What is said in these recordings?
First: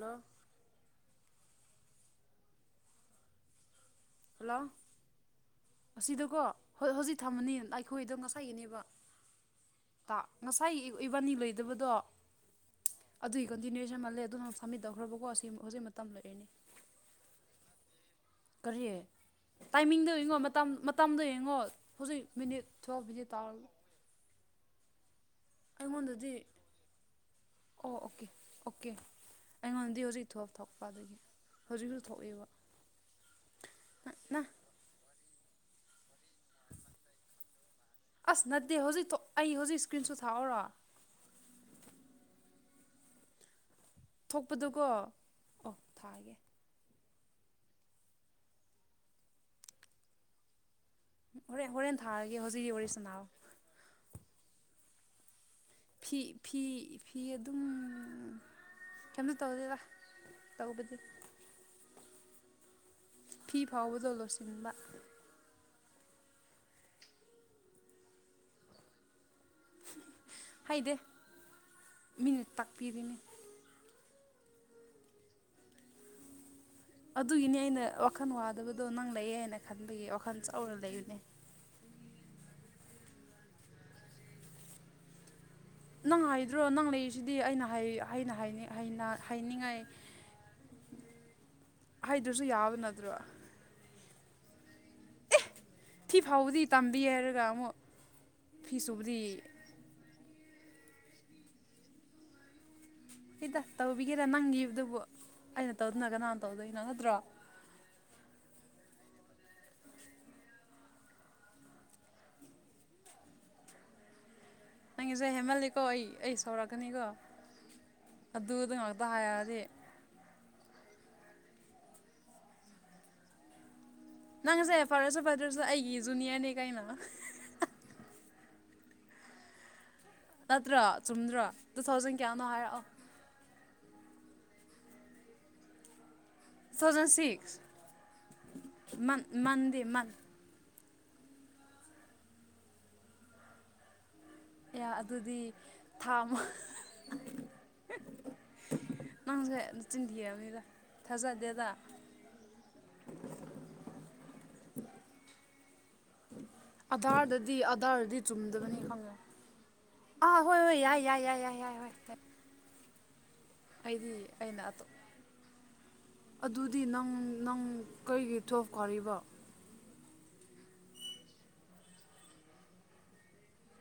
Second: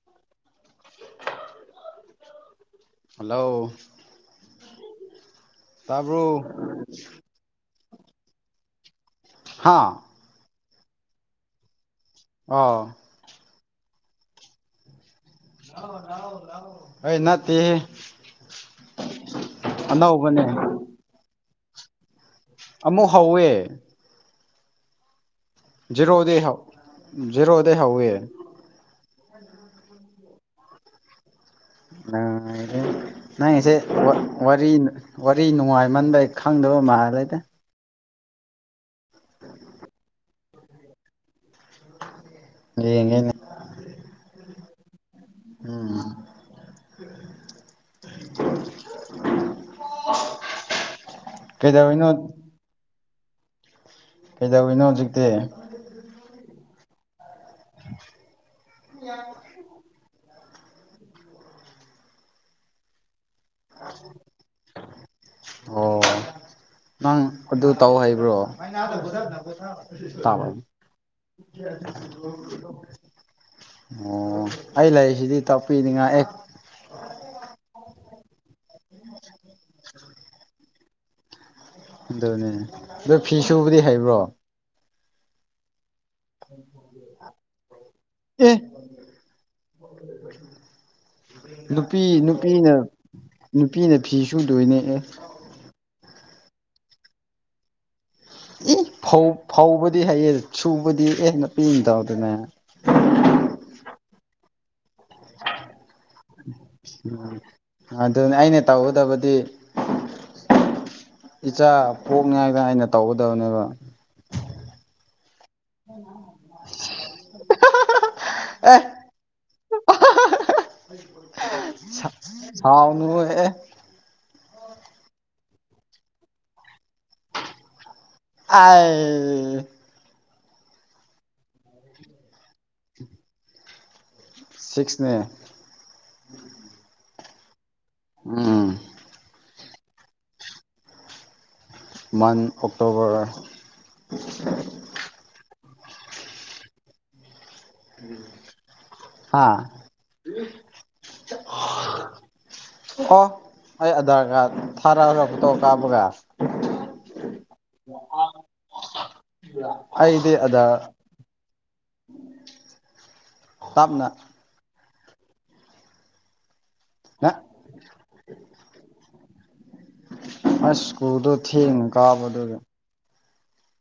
Hello hello hello ꯑꯁꯤꯗꯀꯣ ꯇꯥꯕ꯭ꯔꯣ ꯍꯣꯏ ꯍꯧꯖꯤꯛ ꯊꯝꯃꯅꯤ ꯑꯩꯈꯣꯏꯗꯣ ꯉꯁꯥꯏꯒꯤꯅꯦꯕ ꯍꯥꯥ ꯇ ꯉꯁꯥꯏꯒꯤ ꯏꯕꯥꯅꯤ ꯂꯣꯏꯗꯕꯗꯣ ꯑꯥ ꯑꯗꯨꯒꯤ ꯀꯟꯇꯤꯅꯨꯋꯦꯁꯟ ꯃꯥꯜꯂꯦ ꯑꯗꯨꯅ ꯁꯝꯃꯤꯠ ꯇꯧꯈ꯭ꯔꯕꯀꯣ ꯍꯧꯖꯤꯛ ꯃꯇꯝ ꯂꯩꯔꯅꯤ ꯑꯩ ꯅꯠꯇꯦꯍꯦ ꯀꯔꯤ ꯇꯥꯏꯃꯤꯡꯗꯣ ꯌꯦꯡꯉꯣ ꯑꯅꯧꯕꯅꯦ ꯃꯇꯝ ꯃꯇꯝꯗꯣ ꯌꯦꯡꯉꯣ ꯍꯧꯖꯤꯛ ꯃꯤꯅꯤꯠ ꯊꯣꯛ ꯑꯃꯨꯛ ꯐꯤꯗꯤ ꯍꯧꯋꯦ ꯇꯥꯔ ꯑꯩꯉꯣꯟꯗꯗꯤ ꯖꯤꯦꯔꯣꯗꯒꯤꯩ ꯍꯧ ꯖꯤꯔꯣꯗꯩ ꯑꯣ ꯍꯧꯋꯦ ꯑꯣꯀꯦ ꯑꯣꯀꯦ ꯑꯩꯉꯣꯟꯗꯤ ꯍꯧꯖꯤꯛ ꯏ ꯊꯣꯛꯣꯑ ꯊꯣꯛꯄꯗꯒꯤ ꯅꯪꯁꯦ ꯅ ꯋꯥꯔꯤ ꯋꯥꯔꯤ ꯅꯨꯡꯉꯥꯏꯃꯟꯗ ꯈꯪꯗꯕ ꯃꯥꯂꯗ ꯑꯁ ꯅꯠꯇꯦ ꯍꯧꯖꯤꯛ ꯑꯩ ꯍꯧꯖꯤꯛ ꯏꯁꯀ꯭ꯔꯤꯟꯁꯨ ꯊꯥꯛꯎꯔꯣ ꯌꯦꯉꯦꯅꯦ ꯊꯣꯛꯄꯗꯨꯀꯣ ꯑꯣ ꯎꯝ ꯊꯥꯒꯦ ꯍꯣꯔꯦꯟ ꯍꯣꯔꯦꯟ ꯀꯩꯗꯧꯔꯤꯅꯣ ꯊꯥꯔꯒꯦ ꯍꯧꯖꯤꯛꯀꯤ ꯋꯥꯔꯤꯁꯤꯅꯥꯑꯣ ꯀꯩꯗꯧꯋꯤꯅꯣ ꯍꯧꯖꯤꯛꯇꯤ ꯐꯤ ꯐꯤ ꯐꯤ ꯑꯗꯨꯝ ꯀꯩꯅꯣ ꯇꯧꯗꯦꯕ ꯇꯧꯕꯗꯤ ꯐꯤ ꯐꯥꯎꯕꯗꯣ ꯂꯣꯠꯁꯤꯟꯕ ꯑꯣ ꯅꯪ ꯑꯗꯨ ꯇꯧ ꯍꯥꯏꯕ꯭ꯔꯣ ꯇꯥꯕ ꯍꯩꯗꯦ ꯃꯤꯅ ꯇꯥꯛꯄꯤꯔꯤꯅꯤ ꯑꯣ ꯑꯩ ꯂꯩꯔꯤꯁꯤꯗꯤ ꯇꯥꯛꯄꯤꯅꯤꯡꯉꯥꯏ ꯑꯦ ꯑꯗꯨꯒꯤꯅꯤ ꯑꯩꯅ ꯋꯥꯈꯜ ꯋꯥꯗꯕꯗꯣ ꯅꯪ ꯂꯩꯌꯦ ꯍꯥꯏꯅ ꯈꯟꯕꯒꯤ ꯋꯥꯈꯜ ꯆꯥꯎꯔ ꯂꯩꯕꯅꯦ ꯑꯗꯨꯅꯦ ꯑꯗꯨ ꯐꯤꯁꯨꯨꯕꯨꯗꯤ ꯍꯩꯕ꯭ꯔꯣ ꯅꯪ ꯍꯥꯏꯗ꯭ꯔꯣ ꯅꯪ ꯂꯩꯔꯤꯁꯤꯗꯤ ꯑꯩꯅ ꯑꯩꯅ ꯑꯦ ꯍꯥꯏꯅꯤꯡꯉꯥꯏ ꯅꯨꯄꯤ ꯍꯗ꯭ꯔꯁꯨ ꯅꯨꯄꯤꯅ ꯌꯥꯕ ꯅꯠꯇ꯭ꯔꯣ ꯅꯨꯄꯤꯅ ꯐꯤꯁꯨ ꯂꯣꯏꯅꯦꯛꯑꯦ ꯑꯦ ꯐꯤ ꯐꯥꯎꯕꯗꯤ ꯇꯝꯕꯤ ꯍꯥꯏꯔꯒ ꯑꯃꯨꯛ ꯏ ꯐꯤ ꯁꯨꯕꯗꯤ ꯐꯧ ꯐꯧꯕꯗꯤ ꯍꯩꯌꯦ ꯁꯨꯕꯗꯤ ꯑꯦ ꯍꯦꯟꯅ ꯄꯤꯅꯤꯗꯧꯗꯅꯦ ꯍꯗ ꯇꯧꯕꯤꯒꯦꯔ ꯅꯪꯒꯤꯗꯨꯕꯨ ꯑꯩꯅ ꯇꯧꯗꯨꯅ ꯀꯅꯥ ꯎꯝ ꯑꯗꯨꯅ ꯑꯩꯅ ꯇꯧꯒꯗꯕꯗꯤ ꯏꯆꯥ ꯄꯣꯛꯅꯤꯉꯥꯏꯗ ꯑꯩꯅ ꯇꯧꯒꯗꯕꯅꯦꯕ ꯅꯪꯒꯤꯁꯦ ꯍꯦꯃꯜꯂꯤꯀꯣ ꯑꯩ ꯑꯩ ꯁꯧꯔꯛꯀꯅꯤꯀꯣ ꯑꯦ ꯑꯗꯨꯗ ꯉꯥꯛꯇ ꯍꯥꯏꯔꯛꯑꯗꯤ ꯁꯥꯎꯅ ꯑꯦ ꯅꯪ ꯉꯁꯦ ꯐꯥꯔꯁꯨ ꯐꯗꯔꯁꯨꯗ ꯑꯩꯒꯤ ꯖꯨꯅꯤꯌꯔꯅꯦ ꯀꯩꯅꯣ ꯑ ꯅꯠꯇ꯭ꯔꯥ ꯆꯨꯝꯗ꯭ꯔꯣ ꯇꯨ ꯊꯥꯎꯖꯟ ꯀꯌꯥꯅꯣ ꯍꯥꯏꯔꯛꯑꯣ ꯁꯤꯛꯁꯅꯦ ꯇꯨ ꯊꯥꯎꯖꯟ ꯁꯤꯛꯁ ꯎꯝ ꯃꯟꯗꯦꯟ ꯋꯥꯟ ꯑꯣꯛꯇꯣꯕꯔ ꯑꯦ ꯑꯗꯨꯗꯤ ꯊꯥꯃ ꯍꯥ ꯅꯪꯁꯦ ꯆꯤꯟꯊꯑꯕꯅꯤꯗ ꯊꯥꯖꯗꯦꯗ ꯍꯣ ꯑꯩ ꯑꯙꯥꯔ ꯀꯥꯔꯗ ꯊꯥꯔꯛꯑꯔ ꯐꯣꯇꯣ ꯀꯥꯞꯄꯒ ꯑꯙꯥꯔꯗꯗꯤ ꯑꯙꯥꯔꯗꯗꯤ ꯆꯨꯝꯗꯕꯅꯤ ꯈꯪꯉꯦ ꯑ ꯑꯩꯗꯤ ꯍꯣꯏ ꯍꯣꯏ ꯑꯙꯥꯔ ꯌꯥꯏ ꯌꯥꯏ ꯌꯥꯏ ꯌꯥꯏ ꯌꯥꯏ ꯍꯣꯏ ꯇꯞꯅ ꯑꯩꯗꯤ ꯑꯩꯅ ꯑꯗꯨꯣ ꯑꯗꯨꯗꯤ ꯅꯪ ꯅꯪ ꯀꯔꯤꯒꯤ ꯊꯣꯈꯣꯔꯤꯕꯣ ꯑꯁ ꯁ꯭ꯀꯨꯜꯗꯣ ꯊꯦꯡꯅ ꯀꯥꯕꯗꯨꯗ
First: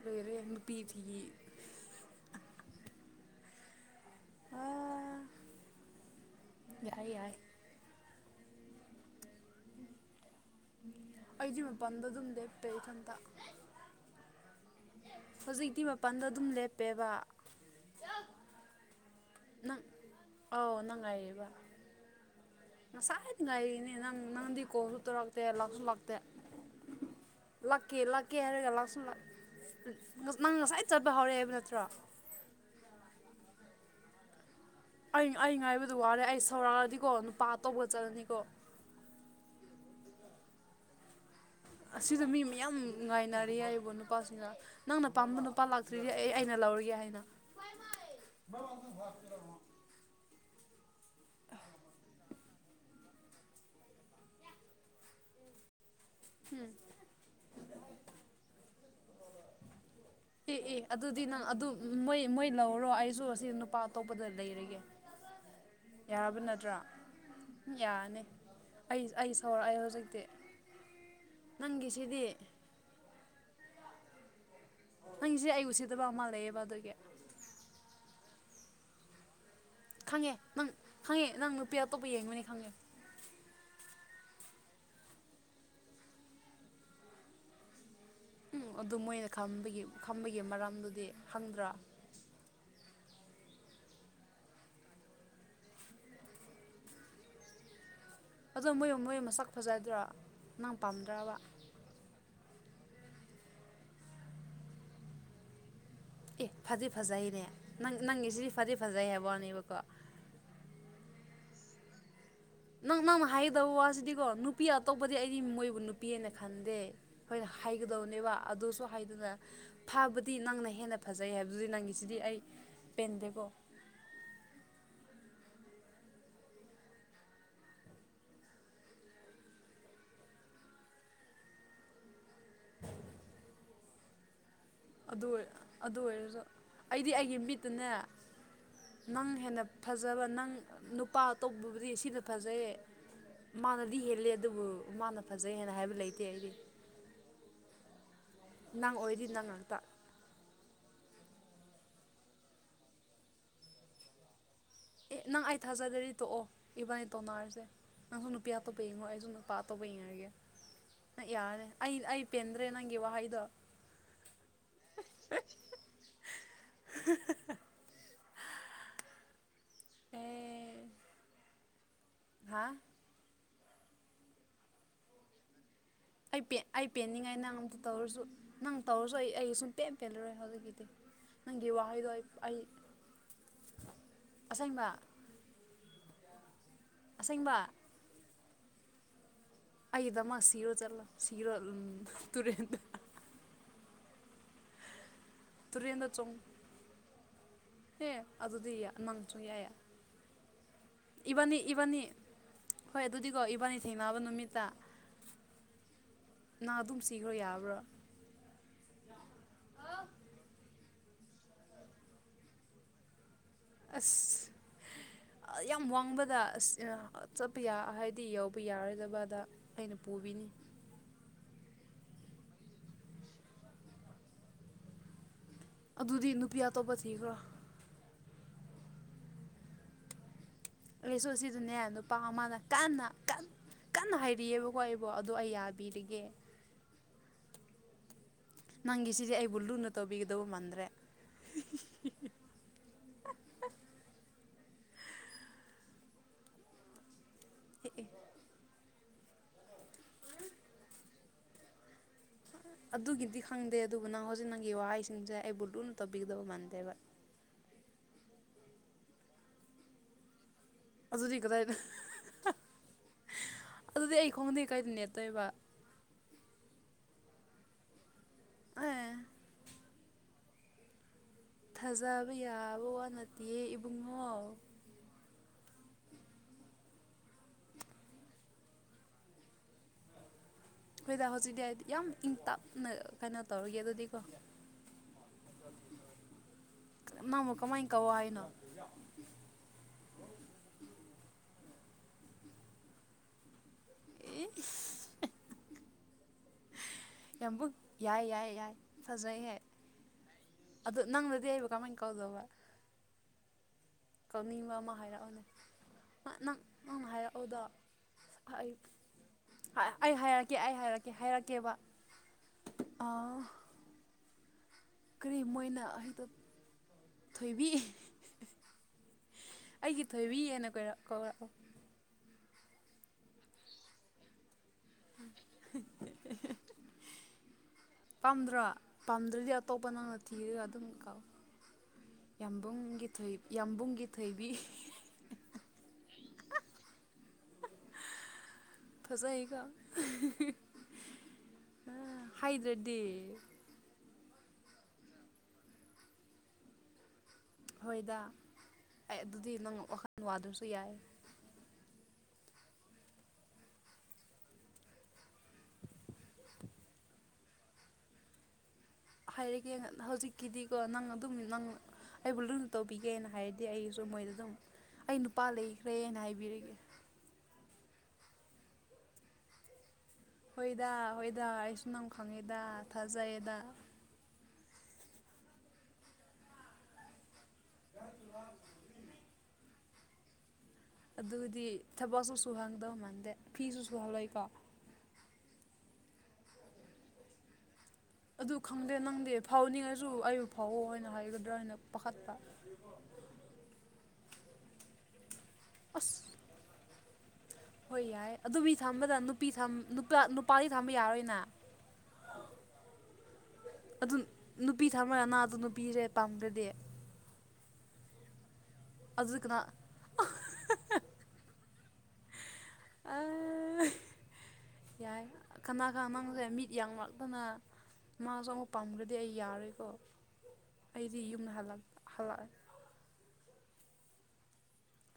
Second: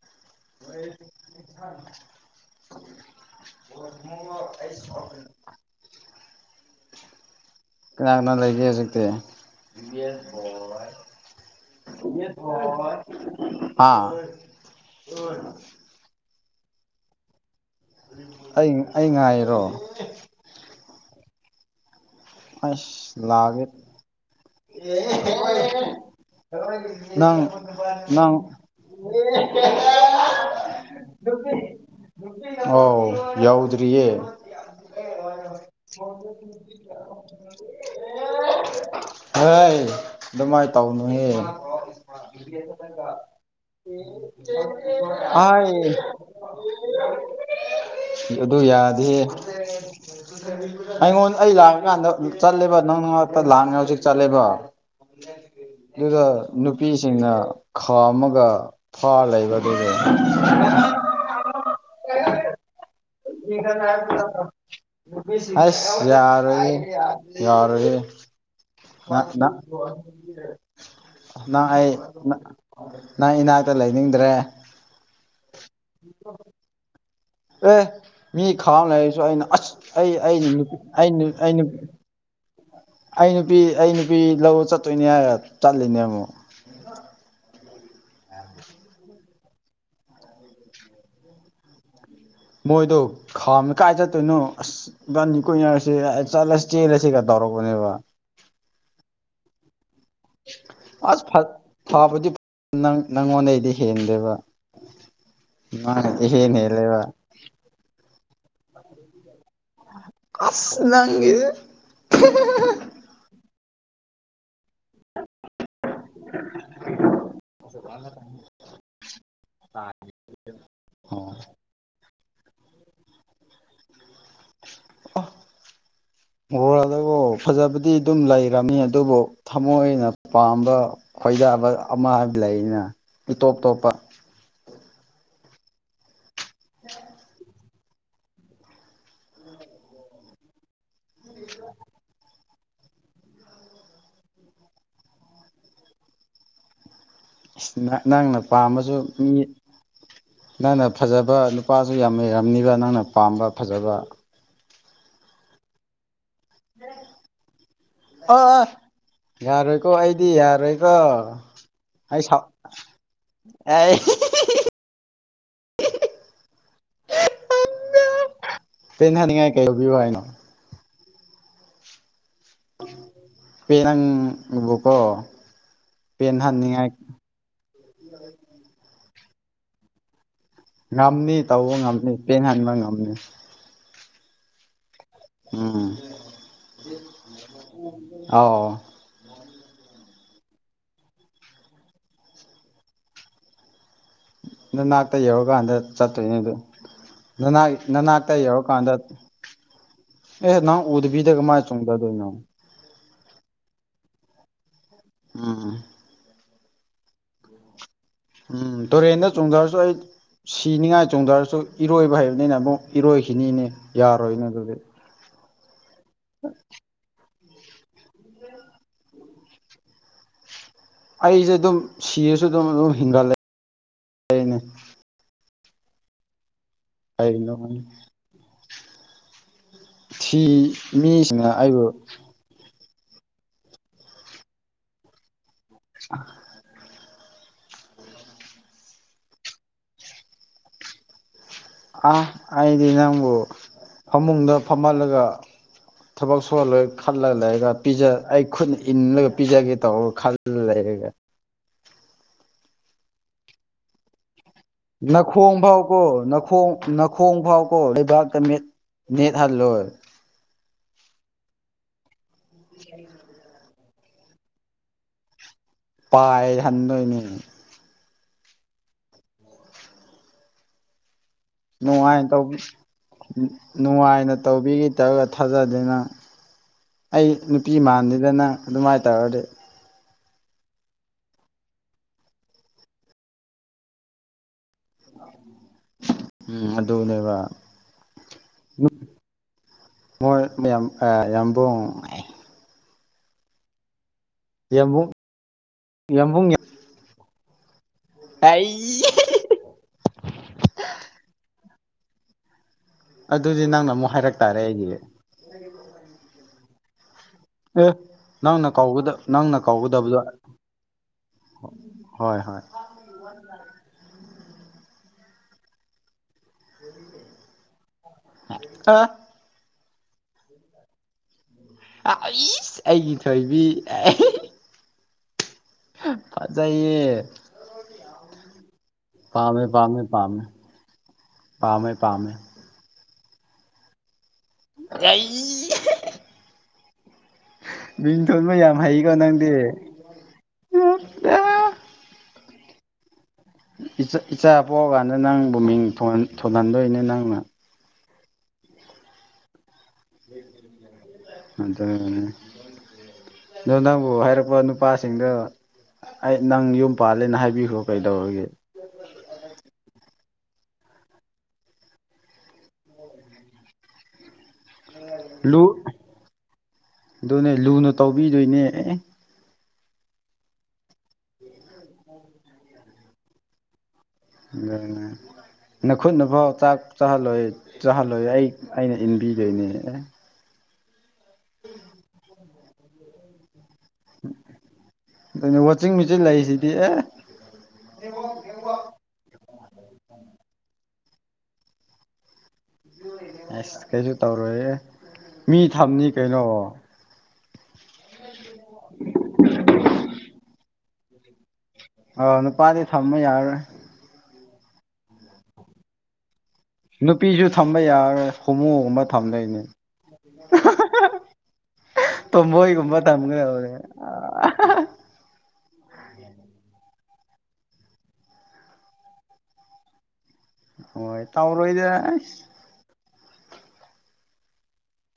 ꯔꯔ ꯐ ꯊꯒꯤ ꯑꯥ [unintelligible] ꯌꯥꯏ ꯌꯥꯏ ꯀꯅꯥ ꯀꯅꯥ ꯂꯩꯒꯦ ꯍꯧꯖꯤꯛꯇꯤ ꯑꯩꯗꯤ ꯃꯄꯥꯟꯗ ꯑꯗꯨꯝ ꯂꯦꯞꯄꯦ ꯏꯊꯟꯇ ꯍꯥ ꯍꯧꯖꯤꯛꯇꯤ ꯃꯄꯥꯟꯗ ꯑꯗꯨꯝ ꯂꯦꯞꯄꯦꯕ ꯑꯩ ꯑꯩ ꯉꯥꯏꯌꯨ ꯅꯪ ꯑꯥꯎ ꯅꯪꯉꯥꯏꯌꯦꯕ ꯑꯁ ꯉꯁꯥꯏꯗꯩ ꯂꯥꯛꯑꯒꯦ ꯉꯥꯏꯔꯤꯅꯦ ꯅꯪ ꯅꯪꯗꯤ ꯀꯣꯜꯁꯨ ꯇꯧꯔꯛꯇꯦ ꯂꯥꯛꯁꯨ ꯂꯥꯛꯇꯦ ꯅꯪ ꯂꯥꯛꯀꯦ ꯅꯪ ꯂꯥꯛꯀꯦ ꯍꯥꯏꯔꯒ ꯂꯥꯛꯁ ꯂꯥꯛ [unintelligible] ꯅꯪ ꯉꯁꯥꯏ ꯆꯠꯄ ꯍꯧꯔꯛꯑꯦꯕ ꯅꯠꯇ꯭ꯔꯣ ꯑꯣ ꯌꯥꯎꯗ꯭ꯔꯤꯌꯦ ꯑꯩ ꯑꯩ ꯉꯥꯏꯕꯗꯨ ꯋꯥꯔꯦ ꯑꯩ ꯁꯧꯔꯛꯑꯗꯤꯀꯣ ꯅꯨꯄꯥ ꯑꯇꯧꯄꯒ ꯆꯠꯂꯅꯤꯀꯣ ꯍ‌ꯦ ꯑꯗꯨꯃꯥꯏꯅ ꯇꯧꯅꯨꯍꯦ ꯑꯁꯤꯗ ꯃꯤ ꯌꯥꯝ ꯉꯥꯏꯅꯔꯦ ꯌꯥꯏꯕꯣ ꯅꯨꯄꯥꯁꯤꯡꯅ ꯅꯪꯅ ꯄꯥꯝꯕ ꯅꯨꯄꯥ ꯑꯥꯏ ꯂꯥꯛ ꯑꯗꯨꯗꯤ [unintelligible] ꯑꯩ ꯑꯩꯅ ꯂꯧꯔꯒꯦ ꯍꯥꯏꯅ ꯑꯗꯨ ꯌꯥꯗꯦ ꯑꯩꯉꯣꯟ ꯑꯩ ꯂꯥꯛꯑꯀꯥꯟꯗ ꯆꯠꯂꯦꯕ ꯅꯪꯅꯥꯛꯇ ꯂꯥꯡꯉꯦ ꯍꯧꯖꯤꯛ [unintelligible] ꯆꯠꯂꯦꯕ ꯑꯗꯨꯒ ꯅꯨꯄꯤ ꯁꯤꯡꯅ ꯈꯥꯝꯃꯒ ꯐꯥ ꯂꯩꯕ ꯑꯗꯨꯒ ꯑꯦ ꯑꯦ ꯑꯗꯨꯗꯤ ꯅꯪ ꯑꯗꯨ ꯃꯣꯏ ꯃꯣꯏ ꯂꯧꯔꯣ ꯑꯩꯁꯨ ꯑꯁꯤ ꯅꯨꯄꯥ ꯑꯇꯣꯞꯄꯗ ꯂꯩꯔꯒꯦ ꯑꯁ ꯌꯥꯔꯕ ꯌꯥꯔ ꯅꯠꯇ꯭ꯔꯥ [unintelligible] ꯌꯥꯔꯥꯏꯍ‌ꯦ ꯌꯥꯅꯤ ꯑꯩ ꯑ ꯑꯩ ꯁꯧꯔꯛꯑꯦ ꯍꯧꯖꯤꯛꯇꯤ [unintelligible] ꯅꯪꯒꯤꯁꯤꯗꯤ ꯅꯪ ꯏꯅꯥꯛꯇ ꯂꯩꯅꯤꯡꯗ꯭ꯔꯦ ꯅꯪꯁꯦ ꯑꯩ ꯎꯁꯤꯠꯗꯕ ꯃꯥꯟꯂꯛꯑ‌ꯦꯕ ꯑꯗꯨꯒꯤ ꯑꯦ ꯃꯤ ꯈꯥꯝꯃ ꯂꯩꯔꯁꯨ ꯑꯩꯅ ꯑꯁ ꯑꯩ ꯑꯩꯅ ꯅꯨꯄꯤ ꯑꯩꯅ ꯑꯩꯅ ꯄꯨ ꯌꯦꯡ ꯃꯅꯤ ꯈꯪꯦ [unintelligible] ꯑꯩ ꯅꯨꯄꯤ ꯑꯩ ꯅꯨꯄꯤ ꯂꯧꯕ ꯆꯠꯇꯣꯏꯅꯦ ꯍꯥꯏꯔ ꯆꯠꯂꯤꯅꯦ ꯑꯃꯨꯛ ꯎꯝ ꯑꯗꯨ ꯃꯣꯏꯅ ꯈꯪꯝꯕꯒꯤ ꯈꯝꯕꯒꯤ ꯃꯔꯝꯗꯨꯗꯤ ꯈꯪꯗ꯭ꯔꯥ ꯃꯣꯏꯗꯣ ꯈꯥꯝꯃ‌ꯦ ꯀꯥꯏ ꯆꯠꯇꯣꯏꯅꯨ ꯑꯁ ꯏꯕꯅꯤ ꯀꯨꯏꯅꯔꯁ‌ꯦ ꯆꯠꯂ ꯆꯦꯜꯂꯁꯤꯒ ꯇꯧꯔꯛꯄꯅꯦꯕ ꯑꯗꯣ ꯃꯣꯏ ꯃꯣꯏ ꯃꯁꯛ ꯐꯖꯗ꯭ꯔꯣ ꯑꯁ ꯐꯕꯗꯤ ꯅꯪ ꯅꯪꯉꯣꯟꯗꯩꯗꯤ ꯍꯦꯟꯗꯦꯕ ꯌꯥꯔꯦ [unintelligible] ꯑꯦ ꯐꯗꯤ ꯐꯖꯩꯅꯦ ꯅꯪ ꯅꯪꯒꯤ ꯁꯤꯗꯤ ꯐꯗꯤ ꯐꯖꯩ ꯍꯥꯏꯕ ꯋꯥꯅꯦꯕꯀꯣ ꯑꯁ ꯅꯪꯦ [unintelligible] ꯅꯪ ꯅꯪꯅ ꯍꯥꯏꯒꯗꯕ ꯋꯥꯁꯤꯗꯤꯀꯣ ꯅꯨꯄꯤ ꯑꯇꯣꯞꯄꯗꯤ ꯑꯩꯗꯤ ꯃꯣꯏꯕꯨ ꯅꯨꯄꯤꯑꫭꯏꯅ ꯈꯟꯗꯦ ꯍꯣꯏꯅ ꯍꯥꯏꯒꯗꯧꯅꯦꯕ ꯑꯗꯨꯁꯨ ꯍꯥꯏꯗꯅ ꯐꯕꯗꯤ ꯗꯤ ꯅꯪꯅ ꯍꯦꯟꯅ ꯐꯖꯩ ꯍꯥꯏꯕꯗꯨꯗꯤ ꯅꯪꯒꯤꯁꯤꯗꯤ ꯑꯩ ꯄꯦꯟꯗꯦꯀꯣ ꯑ [unintelligible] ꯣꯔꯗꯕꯨ ꯐꯖꯕꯗꯤ ꯑꯗꯨꯝ ꯂꯩꯔꯝꯃꯤ ꯑꯗꯨꯕꯨ ꯊꯃꯣꯏꯅ ꯄꯥꯝꯕ ꯈꯣꯏꯗꯕ ꯑꯃ ꯂꯩꯅ ꯏꯇꯣꯞ ꯇꯣꯞꯄ ꯑꯗꯨ ꯑꯣꯏꯔ ꯑꯗꯨ ꯑꯣꯏꯔꯁꯨ ꯑꯩꯗꯤ ꯑꯩꯒꯤ ꯃꯤꯠꯇꯨꯅ ꯅꯪ ꯍꯦꯟꯅ ꯐꯖꯕ ꯅꯪ ꯅꯨꯄꯥ ꯑ ꯇꯧꯕꯕꯨꯗꯤ ꯁꯤꯅ ꯐꯖꯩꯌꯦ ꯃꯥꯅꯗꯤ ꯍꯦꯜꯂꯦ ꯑꯗꯨꯕꯨ ꯃꯥꯅ ꯐꯖꯩ ꯍꯥꯏꯦꯅ ꯍꯥꯏꯕ ꯂꯩꯇꯦ ꯑꯩꯗꯤ ꯅꯪꯅ ꯅꯪ ꯄꯥꯝꯝꯕꯁꯨ ꯑꯣꯏꯔꯗꯤ ꯃꯤ ꯅꯪ ꯉꯥꯛꯇ ꯅꯪꯅ ꯐꯖꯕ ꯅꯨꯄꯥꯁꯨ ꯌꯥꯝ ꯂꯩꯔꯝꯅꯤꯕ ꯅꯪꯅ ꯄꯥꯝꯕ ꯐꯖꯕ ꯑꯦ ꯅꯪ ꯑꯩ ꯊꯥꯖꯗꯔꯗꯤ ꯇꯣꯛꯑꯣ ꯏꯕꯥꯅꯤ ꯇꯣꯟꯅꯔꯁꯦ ꯅꯪꯁꯨ ꯅꯨꯄꯤ ꯑ ꯑꯇꯣꯄ ꯌꯦꯡꯉꯣ ꯑꯩꯁꯨ ꯅꯨꯄꯥ ꯑꯇꯣꯞꯄ ꯌꯥꯔꯣꯏꯀꯣ ꯑꯩꯗꯤ ꯌꯦꯡꯉꯔꯒꯦ ꯌꯥꯔꯣꯏꯀꯣ ꯅꯪ ꯌꯥꯔꯦ ꯑꯩ ꯑꯩ ꯄꯦꯟꯗ꯭ꯔꯦ ꯅꯪꯒꯤ ꯋꯥꯍꯩꯗꯣ ꯑꯩ [unintelligible] ꯄꯦꯟ ꯊꯅꯤꯡꯉꯥꯏ [unintelligible] ꯀꯩ ꯑꯣꯏꯧꯕꯤꯔꯣ ꯍꯥꯏꯅꯣ ꯑꯦ ꯍꯥ ꯄꯤ ꯅꯪ ꯎꯕꯀꯣ ꯑꯩ ꯄꯦ ꯑꯩ ꯄꯦꯟꯅꯤꯡꯉꯥꯏ ꯅꯪ ꯑꯝꯇ ꯇꯧꯔꯁꯨ ꯅꯪ ꯇꯧꯔꯁꯨ ꯑꯩ ꯑꯩ ꯁꯨꯡ ꯄꯦꯟ ꯄꯦꯟꯂꯔꯣꯏ ꯍꯧꯖꯤꯛ [unintelligible] ꯗꯤ ꯉꯝꯅꯤ ꯅꯪꯒꯤ ꯇꯧꯕ ꯋꯥꯍꯩꯗꯣ ꯉꯝꯅꯤ ꯑꯩ ꯑꯩ ꯄꯦꯟꯍꯟꯕ ꯉꯝꯅꯤ ꯑꯁꯦꯡꯕ ꯎꯝ ꯑꯁꯦꯡꯕ ꯑꯥꯎ ꯑꯩꯒꯤꯗꯃꯛ ꯁꯤꯔꯣ ꯆꯠꯂꯣ ꯁꯤꯔꯣ ꯇꯨꯔꯦꯟ ꯅꯅꯥꯥꯛꯇꯥ ꯌꯧꯔꯛ ꯀꯥꯟꯗ ꯇꯨꯔꯦꯟꯗ ꯆꯠꯇꯣꯏꯅꯦ ꯆꯣꯡꯉꯨ ꯑꯗꯣ ꯅꯅꯥ ꯑꯦ ꯅꯅꯥꯛꯇꯥ ꯑꯗꯨꯗꯤ ꯌꯧꯔꯀꯥꯟꯗ ꯅꯪ ꯁꯨꯡꯌꯥ ꯌꯥ ꯑꯦ ꯅꯪ ꯎꯗꯕꯤꯗ ꯏꯕꯥꯅꯤ ꯀꯃꯥꯏ ꯏꯕꯥꯅꯤ ꯆꯣꯡꯗꯗꯣꯏꯅꯣ ꯍꯣꯏ ꯑꯗꯨꯗꯤꯀꯣ ꯏꯕꯥꯅꯤ ꯊꯦꯡꯅꯕ ꯅꯨꯃꯤꯠꯇꯥ ꯑꯝ ꯅꯥ ꯑꯗꯨꯝ ꯁꯤꯈ꯭ꯔꯣ ꯌꯥꯕ꯭ꯔꯣ ꯎꯝ ꯇꯨꯔꯦꯟꯗ ꯆꯣꯡꯗꯔꯥꯁꯨ ꯑꯩ ꯁꯤꯅꯤꯉꯥꯏ ꯆꯣꯡꯗꯔꯥꯁꯨ ꯏꯔꯣꯏꯕ ꯍꯩꯕꯅꯤꯅ ꯑꯃꯨꯛ ꯏꯔꯣꯏꯈꯤꯅꯤꯅꯦ ꯌꯥꯔꯣꯏꯅꯦ ꯑꯁ ꯑꯗꯨꯗꯤ ꯌꯥꯝ ꯋꯥꯡꯕꯗ ꯑꯁ ꯑꯥ ꯆꯠꯄ ꯌꯥ ꯍꯥꯏꯗꯤ ꯌꯧꯕ ꯌꯥꯔꯣꯏꯗꯕꯗꯥ ꯑꯩꯅ ꯄꯨꯕꯤꯅꯤ ꯑꯩꯖꯦ ꯑꯗꯨꯝ ꯁꯤꯔꯁꯨ ꯑꯗꯨꯝ ꯑꯗꯨꯝ ꯍꯤꯡꯒꯠꯂꯦ [unintelligible] ꯑꯗꯨꯗꯤ ꯅꯨꯄꯤ ꯑꯇꯣꯞꯄ ꯊꯤꯈ꯭ꯔꯣ ꯀꯩꯒꯤꯅꯣ ꯈꯪꯗꯦ ꯁꯤ ꯑꯩꯁꯨ ꯃꯤꯁꯤꯅ ꯑꯁꯤꯗꯅꯦ ꯑꯩꯕꯨ ꯅꯨꯄꯥ ꯑꯃꯥꯅ ꯀꯟꯅ ꯀꯟꯅ ꯍꯥꯏꯔꯤꯛꯑꯦꯕꯀꯣ ꯑꯩꯕꯣ ꯑꯗꯣ ꯑꯩ ꯌꯥꯕꯤꯔꯒꯦ ꯅꯪꯒꯤ ꯁꯤꯖꯦ ꯑꯩꯕꯨ ꯂꯨꯅ ꯇꯧꯕꯤꯒꯗꯧꯕ ꯃꯥꯟꯗ꯭ꯔꯦ ꯑꯥ ꯑꯩꯗꯤ ꯅꯪꯕꯨ ꯐꯥꯃꯨꯡꯗ ꯐꯝꯍꯜꯂꯒ ꯊꯕꯛ ꯁꯨꯍꯜꯂꯣꯏ ꯈꯜꯂꯒ ꯂꯩ ꯑꯦ ꯑꯦ ꯄꯤꯖ ꯑꯩ ꯈꯨꯠꯅ ꯏꯜꯂꯒ ꯄꯤꯖꯒꯦ ꯇꯧꯔ ꯈꯜꯂ ꯂꯩꯔꯒ ꯑꯗꯨꯒꯤꯗꯤ ꯈꯪꯗꯦ ꯑꯗꯨꯕꯨ ꯅꯪ ꯍꯧꯖꯤꯛ ꯅꯪꯒꯤ ꯋꯥꯍꯩꯁꯤꯡꯁꯦ ꯑꯩꯕꯨ ꯂꯨꯅ ꯇꯧꯕꯤꯒꯗꯕ ꯃꯥꯟꯗꯦꯕ ꯈꯣꯡ ꯐꯥꯎ ꯀꯣ ꯂꯩꯕꯥꯛꯀꯥ ꯃꯦꯠ ꯅꯦꯠꯍꯜꯂꯣꯏ ꯑꯗꯨꯗꯤ ꯀꯗꯥꯏꯗ [unintelligible] ꯑꯗꯨꯗꯤ ꯑꯩ ꯈꯣꯡꯗꯤ ꯀꯗꯥꯏꯗ ꯅꯦꯠꯇꯣꯏꯕ ꯄꯥꯏꯍꯟꯗꯣꯏꯅꯤ ꯑꯦ ꯅꯨꯡꯉꯥꯏꯅ ꯊꯥꯖꯕ ꯇꯧꯕꯤ ꯌꯥꯕ ꯋꯥ ꯅꯠꯇꯦꯌꯦ ꯅꯨꯡꯉꯥꯏꯅ ꯏꯕꯨꯡꯉꯣ ꯇꯧꯕꯤ ꯇꯧꯔꯒ ꯊꯥꯖꯗꯦ ꯅꯪ ꯑꯩ ꯅꯨꯄꯤ ꯃꯥꯟꯗꯦꯗ ꯅꯪ ꯑꯗꯨꯃꯥꯏꯅ ꯇꯧꯔꯗꯤ ꯑꯩꯈꯣꯏꯗ ꯍꯧꯖꯤꯛꯇꯤ ꯍꯥꯏꯗꯤ ꯌꯥꯝ ꯏꯪ ꯇꯞꯅ ꯀꯩꯅꯣ ꯇꯧꯔꯒꯦ ꯑꯗꯨꯗꯤꯀꯣ ꯎꯝ ꯃꯥꯡꯃꯨ ꯀꯃꯥꯏ ꯀꯧꯋꯣ ꯍꯥꯏꯅꯣ ꯅꯨꯞ ꯃꯣꯏ ꯃꯌꯥꯝ ꯑꯥ ꯌꯥꯝꯕꯨꯡ [unintelligible] ꯌꯥꯝꯕꯨꯡ ꯌꯥꯝꯕꯨꯡ ꯌꯥꯝ ꯌꯥꯝꯕꯨꯡ ꯌꯥꯏ ꯌꯥꯏ ꯌꯥꯏ ꯑꯩ ꯐꯖꯩꯍꯥꯏ ꯑꯗꯣ ꯅꯪꯅꯗꯤ ꯑꯩꯕꯨ ꯀꯔꯝꯃꯥꯏꯟ ꯀꯧꯗꯧꯕ ꯑꯗꯨꯗꯤ ꯅꯪꯅ ꯑꯃꯨꯛ ꯍꯥꯏꯔꯛ ꯇꯥꯔꯦ ꯀꯧꯅꯤꯡꯕ ꯑꯃ ꯑꯩꯒꯤꯗꯤ ꯍꯥꯏꯔꯛꯎꯅꯦ ꯅꯪ ꯅꯪ ꯅꯪꯅ ꯍꯥꯏꯔꯛꯎꯗꯣ ꯑꯦ ꯅꯪꯅ ꯑꯩ ꯀꯧꯒꯗ ꯅꯪꯅ ꯑꯩ ꯀꯧꯒꯗꯕꯗꯣ ꯍꯥꯏꯔꯛꯀꯦ ꯑꯩ ꯍꯥꯏꯔꯛꯀꯦ ꯍꯥꯏꯔꯛꯀꯦꯕ ꯍꯣꯏ ꯍꯣꯏ ꯑꯥ ꯀꯔꯤ ꯃꯣꯏꯅ ꯍꯩꯗ ꯊꯣꯏꯕꯤ [unintelligible] ꯑꯩꯒꯤ ꯊꯣꯏꯕꯤ ꯍꯥꯏꯅ ꯀꯣꯏꯔꯛ ꯀꯧꯔꯛꯑꯣ ꯏꯁ ꯑꯩꯒꯤ ꯊꯣꯏꯕꯤ ꯐꯖꯩꯌꯦ ꯄꯥꯝꯗ꯭ꯔꯣ ꯄꯥꯝꯗ꯭ꯔꯗꯤ ꯄꯥꯝꯃꯦ ꯑꯇꯣꯞꯄ ꯄꯥꯝꯃꯦ ꯅꯪꯅ ꯄꯥꯝꯃꯦ ꯊꯤꯔꯒ ꯑꯗꯨꯝ ꯀꯥꯎ ꯌꯥꯝ ꯄꯥꯝꯃꯦ ꯄꯥꯝꯃꯦ ꯌꯥꯝꯕꯨꯡꯒꯤ ꯊꯣꯏ ꯌꯥꯝꯕꯨꯡꯒꯤ ꯊꯣꯏꯕꯤ ꯀ [unintelligible] ꯃꯤꯡꯊꯣꯟꯕ ꯌꯥꯝ ꯍꯩꯀꯣ ꯅꯪꯗꯤ ꯐꯖꯩꯀꯣ ꯍꯥꯏꯗ꯭ꯔꯗꯤ ꯏꯆꯥ ꯄꯣꯛꯑꯀꯥꯟꯗ ꯅꯪꯕꯨ ꯃꯤꯡ ꯊꯣꯟꯍꯟꯗꯣꯏꯅꯦ ꯅꯪꯅ ꯍꯣꯏꯗ ꯑꯩ ꯑꯗꯨꯗꯤ ꯅꯪ ꯋꯥꯈꯜ ꯋꯥꯗ꯭ꯔꯁꯨ ꯌꯥꯏ ꯑꯗꯨ ꯑꯗꯣ ꯅꯪꯕꯨ ꯍꯥꯏꯔꯛꯄ ꯅꯨꯄꯥꯁꯤꯡꯗꯣ ꯑꯩ ꯅꯪ ꯌꯨꯝ ꯄꯥꯜꯂꯦꯅ ꯍꯥꯏꯕꯤꯈ꯭ꯔꯣ ꯀꯩꯗꯧꯔꯒꯦ꯫ ꯍꯥꯏꯔꯒꯦ ꯍꯧꯖꯤꯛꯀꯤꯗꯤꯀꯣ ꯅꯪ ꯑꯗꯨꯝ ꯅꯪ ꯑꯩꯕꯨ ꯂꯨꯅ ꯇꯧꯕꯤꯒꯦꯅ ꯍꯥꯏꯔꯗꯤ ꯑꯩꯁꯨ ꯃꯣꯏꯗ ꯑꯗꯨꯝ ꯑꯩ ꯅꯨꯄꯥ ꯂꯨ ꯂꯩꯈ꯭ꯔꯦꯅ ꯍꯥꯏꯕꯤꯔꯒꯦ꯫ ꯑꯗꯨꯅꯦ ꯂꯨꯅ ꯇꯧꯕꯤꯗꯣꯏꯅꯦ ꯑꯦ ꯍꯣꯏꯗ-ꯍꯣꯏꯗ ꯑꯩꯁꯨ ꯅꯪ ꯈꯪꯉꯦꯗ ꯊꯥꯖꯩꯌꯦꯗ꯫ ꯑꯗꯨꯅꯦ ꯅꯈꯨꯠꯅꯐꯥꯎ ꯆꯥꯛ ꯆꯥꯍꯜꯂꯣꯏ-ꯆꯥꯍꯜꯂꯣꯏ ꯑꯩ- ꯑꯩꯅ꯫ ꯏꯟꯕꯤꯗꯣꯏꯅꯦ꯫ ꯑꯗꯨꯗꯤ ꯊꯕꯛꯁꯨ ꯁꯨꯍꯜꯗꯧ ꯃꯥꯟꯗꯦ ꯐꯤꯁꯨ ꯁꯨꯍꯜꯂꯣꯏꯀꯣ꯫ ꯑꯗꯨꯅꯦ ꯋꯥꯆꯤꯡ ꯃꯦꯆꯤꯟ ꯂꯩꯔꯤꯁꯤꯗꯤ ꯑꯦ꯫ ꯑꯗꯨ ꯈꯪꯗꯦ ꯅꯪꯗꯦ ꯐꯥꯎꯅꯤꯡꯉꯁꯨ ꯑꯩꯕꯨ ꯐꯥꯎꯋꯣ ꯍꯥꯏꯅ ꯍꯥꯏꯒꯗ꯭ꯔꯥ ꯍꯥꯏꯅ ꯄꯥꯈꯠꯄ ꯑꯁ ꯀꯩꯁꯨ ꯇꯧꯔꯣꯏꯌꯦ ꯃꯤ ꯊꯝꯅꯤ ꯑꯁ ꯀꯩꯅꯣ꯫ ꯍꯣꯏ ꯌꯥꯏ ꯑꯗꯨ ꯊꯝꯕꯗ ꯅꯨꯄꯤ ꯊꯝ ꯅꯨ-ꯅꯨꯄꯥꯗꯤ ꯊꯝꯕ ꯌꯥꯔꯣꯏꯅ ꯑ ꯅꯨꯄꯥꯗꯤ ꯊꯝꯃ ꯌꯥꯔꯣꯏ꯫ ꯑꯗꯨ ꯅꯨꯄꯤ ꯊꯥꯃ ꯑ-ꯅꯥꯗꯣ ꯅꯨꯄꯤꯔꯦ ꯄꯥꯝꯈꯔꯥꯗꯤ? ꯅꯨꯄꯤꯁꯨ ꯊꯝꯕ ꯌꯥꯔꯣꯏ ꯍꯣꯃꯣꯒꯨꯝꯕ ꯑꯗꯨ ꯀꯅꯥ ꯊꯝꯗꯣꯏꯅꯤ꯫ ꯇꯣꯝꯕꯣꯏ ꯀꯨꯝꯕ ꯊꯝꯈ꯭ꯔꯦ [unintelligible] ꯌꯥꯏ ꯀꯅꯥ-ꯀꯅꯥ ꯅꯪꯁꯦ ꯃꯤꯠ ꯌꯥꯡꯂꯛꯇꯅ? ꯃꯥꯁꯨ ꯑꯃꯨꯛ ꯄꯥꯝꯈ꯭ꯔꯗꯤ ꯑꯩ ꯌꯥꯔꯣꯏꯀꯣ ꯑꯩꯗꯤ ꯍꯣꯏ ꯌꯨꯝꯗ ꯇꯧꯔꯣꯏꯗ ꯑꯁ ꯍꯂꯛ-ꯍꯂꯛꯑꯦ꯫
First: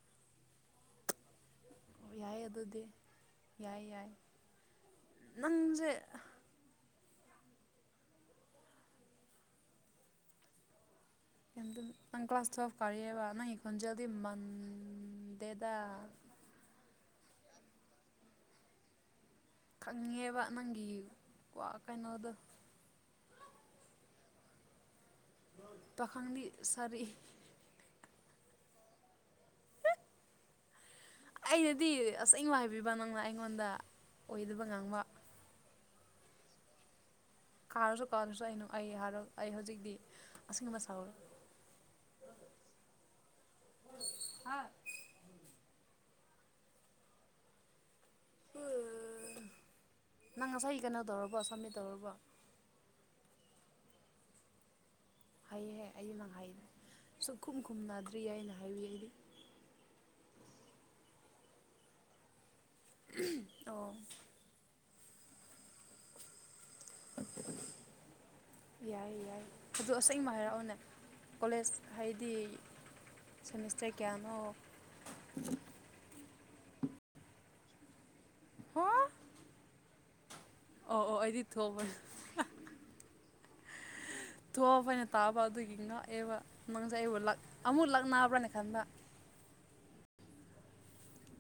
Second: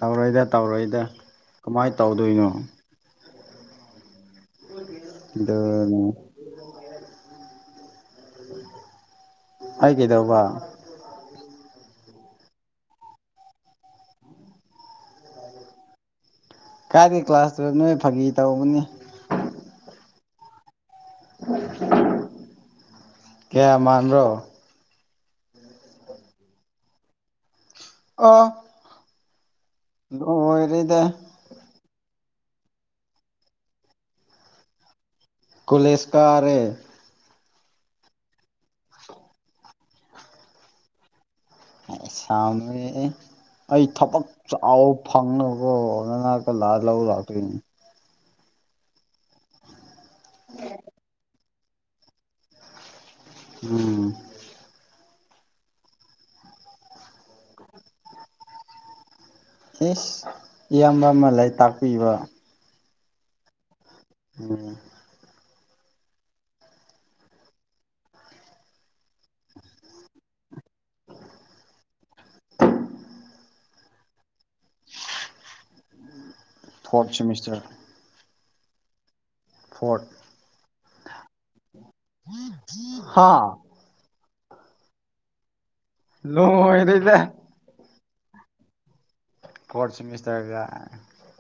ꯇꯧꯔꯣꯏꯗ-ꯇꯧꯔꯣꯏꯗ꯫ ꯑꯣ ꯌꯥꯏ ꯑꯗꯨꯗꯤ ꯌꯥꯏ-ꯌꯥꯏ ꯅꯪꯁꯦ ꯑꯗꯨꯅꯤ ꯑꯩ ꯀꯩꯗꯧꯕ? [unintelligible] ꯅꯪ ꯀ꯭ꯂꯥꯁ ꯇꯨꯌꯦꯜꯐ ꯀꯔꯤꯑꯦꯕ ꯅꯪ ꯈꯣꯟꯖꯦꯜꯗꯤ ꯃꯟꯗꯦꯗ꯫ ꯀꯥꯏꯗ ꯀ꯭ꯂꯥꯁ ꯇꯨꯌꯦꯜꯞ ꯅꯣꯍꯦ ꯐꯥꯒꯤ ꯇꯧꯕꯅꯤ꯫ ꯈꯪꯉꯦꯕ ꯅꯪꯒꯤ ꯋꯥ ꯀꯩꯅꯣꯗꯣ꯫ ꯀꯌꯥ ꯃꯟꯕꯔꯣ ꯄꯥꯈꯪꯗꯤ ꯁꯥꯔꯤ꯫ ꯑꯣ ꯂꯣꯏꯔꯦꯗ꯫ ꯑꯩꯅꯗꯤ ꯑꯁꯦꯡꯕ ꯍꯥꯏꯕꯤꯕ ꯅꯪꯅ ꯑꯩꯉꯣꯟꯗ ꯑꯣꯏꯗꯕ ꯉꯥꯡꯕ꯫ ꯀꯣꯂꯦꯁ ꯀꯥꯔꯦ꯫ ꯀꯥꯔꯁꯨ ꯀꯗꯔꯥꯁꯨ ꯑꯩꯅ ꯑꯩ ꯍꯥꯏꯔꯣ ꯑꯩ ꯍꯧꯖꯤꯛꯇꯤ ꯑꯁꯦꯡꯕ ꯁꯥꯎꯔꯦ꯫ ꯁꯥꯎꯅꯣꯍꯦ ꯑꯦ ꯑꯩ ꯊꯕꯛ ꯆꯥꯎ ꯐꯪꯅꯀꯣ ꯅꯅꯥꯛꯇ ꯂꯥꯛꯑꯒ ꯂꯧ ꯂꯥꯛꯇꯣꯏꯅꯤ꯫ ꯍꯣ-ꯅꯪ ꯉꯁꯥꯏ ꯀꯩꯅꯣ ꯇꯧꯔꯕꯣ ꯁꯕꯃꯤꯠ ꯇꯧꯔꯕꯣ? ꯎꯝ ꯍꯩꯍꯦ ꯑꯩꯗꯤ ꯅꯪ ꯍꯩ ꯁꯨꯛꯈꯨꯝ ꯈꯨꯝꯅꯗ꯭ꯔꯤꯌꯦ ꯍꯥꯏꯅ ꯍꯥꯏꯋꯏ ꯑꯩꯗꯤ꯫ ꯏꯁ ꯏꯌꯥꯝꯕ ꯑꯃ ꯂꯩ ꯇꯥꯛꯄꯤꯕ꯫ ꯎꯝ ꯑꯣ꯫ ꯑꯣꯝ [inaudible] ꯌꯥꯏ ꯌꯥꯏ ꯑꯗꯨ ꯑꯁꯦꯡꯕ ꯍꯥꯏꯔꯛꯎꯅꯦ ꯀꯣꯂꯦꯖ ꯍꯥꯏꯗꯤ ꯁꯦꯃꯤꯁꯇꯔ ꯀꯌꯥꯅꯣ? Fourth semester. ꯍꯥ? ꯐꯣꯔꯠ꯫ ꯑꯣ ꯑꯣ ꯑꯩꯗꯤ [unintelligible] ꯍꯥꯥ ꯊꯣꯞꯑꯕ ꯅ ꯇꯥꯕ ꯑꯗꯨꯒꯤ ꯉꯥꯛꯑꯦꯕ ꯂꯣꯏꯔꯦꯗ -inaudible ꯑꯃꯨꯛ ꯂꯛꯅꯕ꯭ꯔꯥꯅ ꯈꯟꯕ꯫ ꯐꯣꯔꯠ ꯁꯦꯃꯤꯁꯇꯔꯒ꯫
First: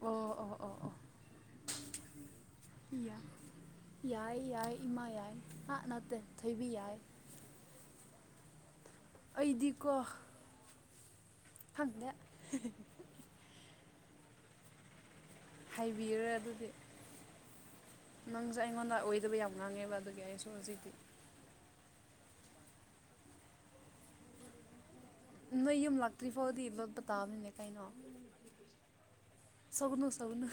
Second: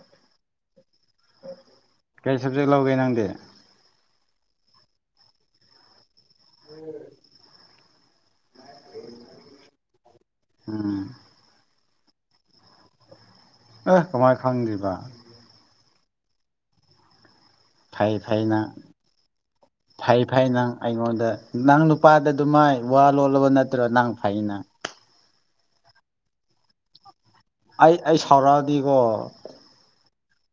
ꯑꯣ ꯑꯣ ꯑꯣ ꯑꯣ ꯀꯩ ꯁꯕꯖꯦꯛ ꯂꯧꯒꯦ ꯅꯪꯗꯤ ꯌꯥꯏ ꯌꯥꯏ ꯏꯃꯥ ꯌꯥꯏ ꯑꯥ ꯅꯠꯇꯦ ꯊꯣꯏꯕꯤ ꯌꯥꯏ ꯑꯩ ꯗꯤꯀꯣ ꯎꯝ ꯈꯪꯗꯦ ꯑꯦ ꯀꯃꯥꯏ ꯈꯪꯗ꯭ꫪꯤꯕ ꯍꯥꯏꯕꯤꯔꯣꯏ ꯑꯗꯨꯗꯤ ꯐꯩ ꯐꯩ ꯅꯪꯁꯨ ꯅꯪ ꯑꯩꯉꯣꯟꯗ ꯑꯣꯏꯗꯕ ꯌꯥꯝ ꯉꯥꯡꯉꯦꯕ ꯐꯩ ꯑꯗꯨꯒꯤ ꯑꯩꯁꯨ ꯐꯩ ꯅꯪ ꯍꯧꯖꯤꯛꯇꯤ ꯑꯩꯉꯣꯟꯗ ꯅꯪ ꯅꯨꯄꯥꯗ ꯑꯗꯨ ꯃꯥꯏ ꯋꯥ ꯂꯣꯜꯂꯕ ꯅꯠꯇ꯭ꯔ ꯅꯪ ꯐꯩꯩ ꯅꯪ ꯅꯣꯏ ꯌꯨꯝ ꯂꯛꯇ꯭ꯔꯤ ꯐꯎꯗꯤ inaudible ꯇꯕꯅꯤꯅꯦ ꯑꯩ ꯑꯩ ꯁꯥꯎꯔꯛ ꯑ ꯗꯤꯀꯣ ꯁꯎꯒꯅꯨ ꯁꯎꯒꯅꯨ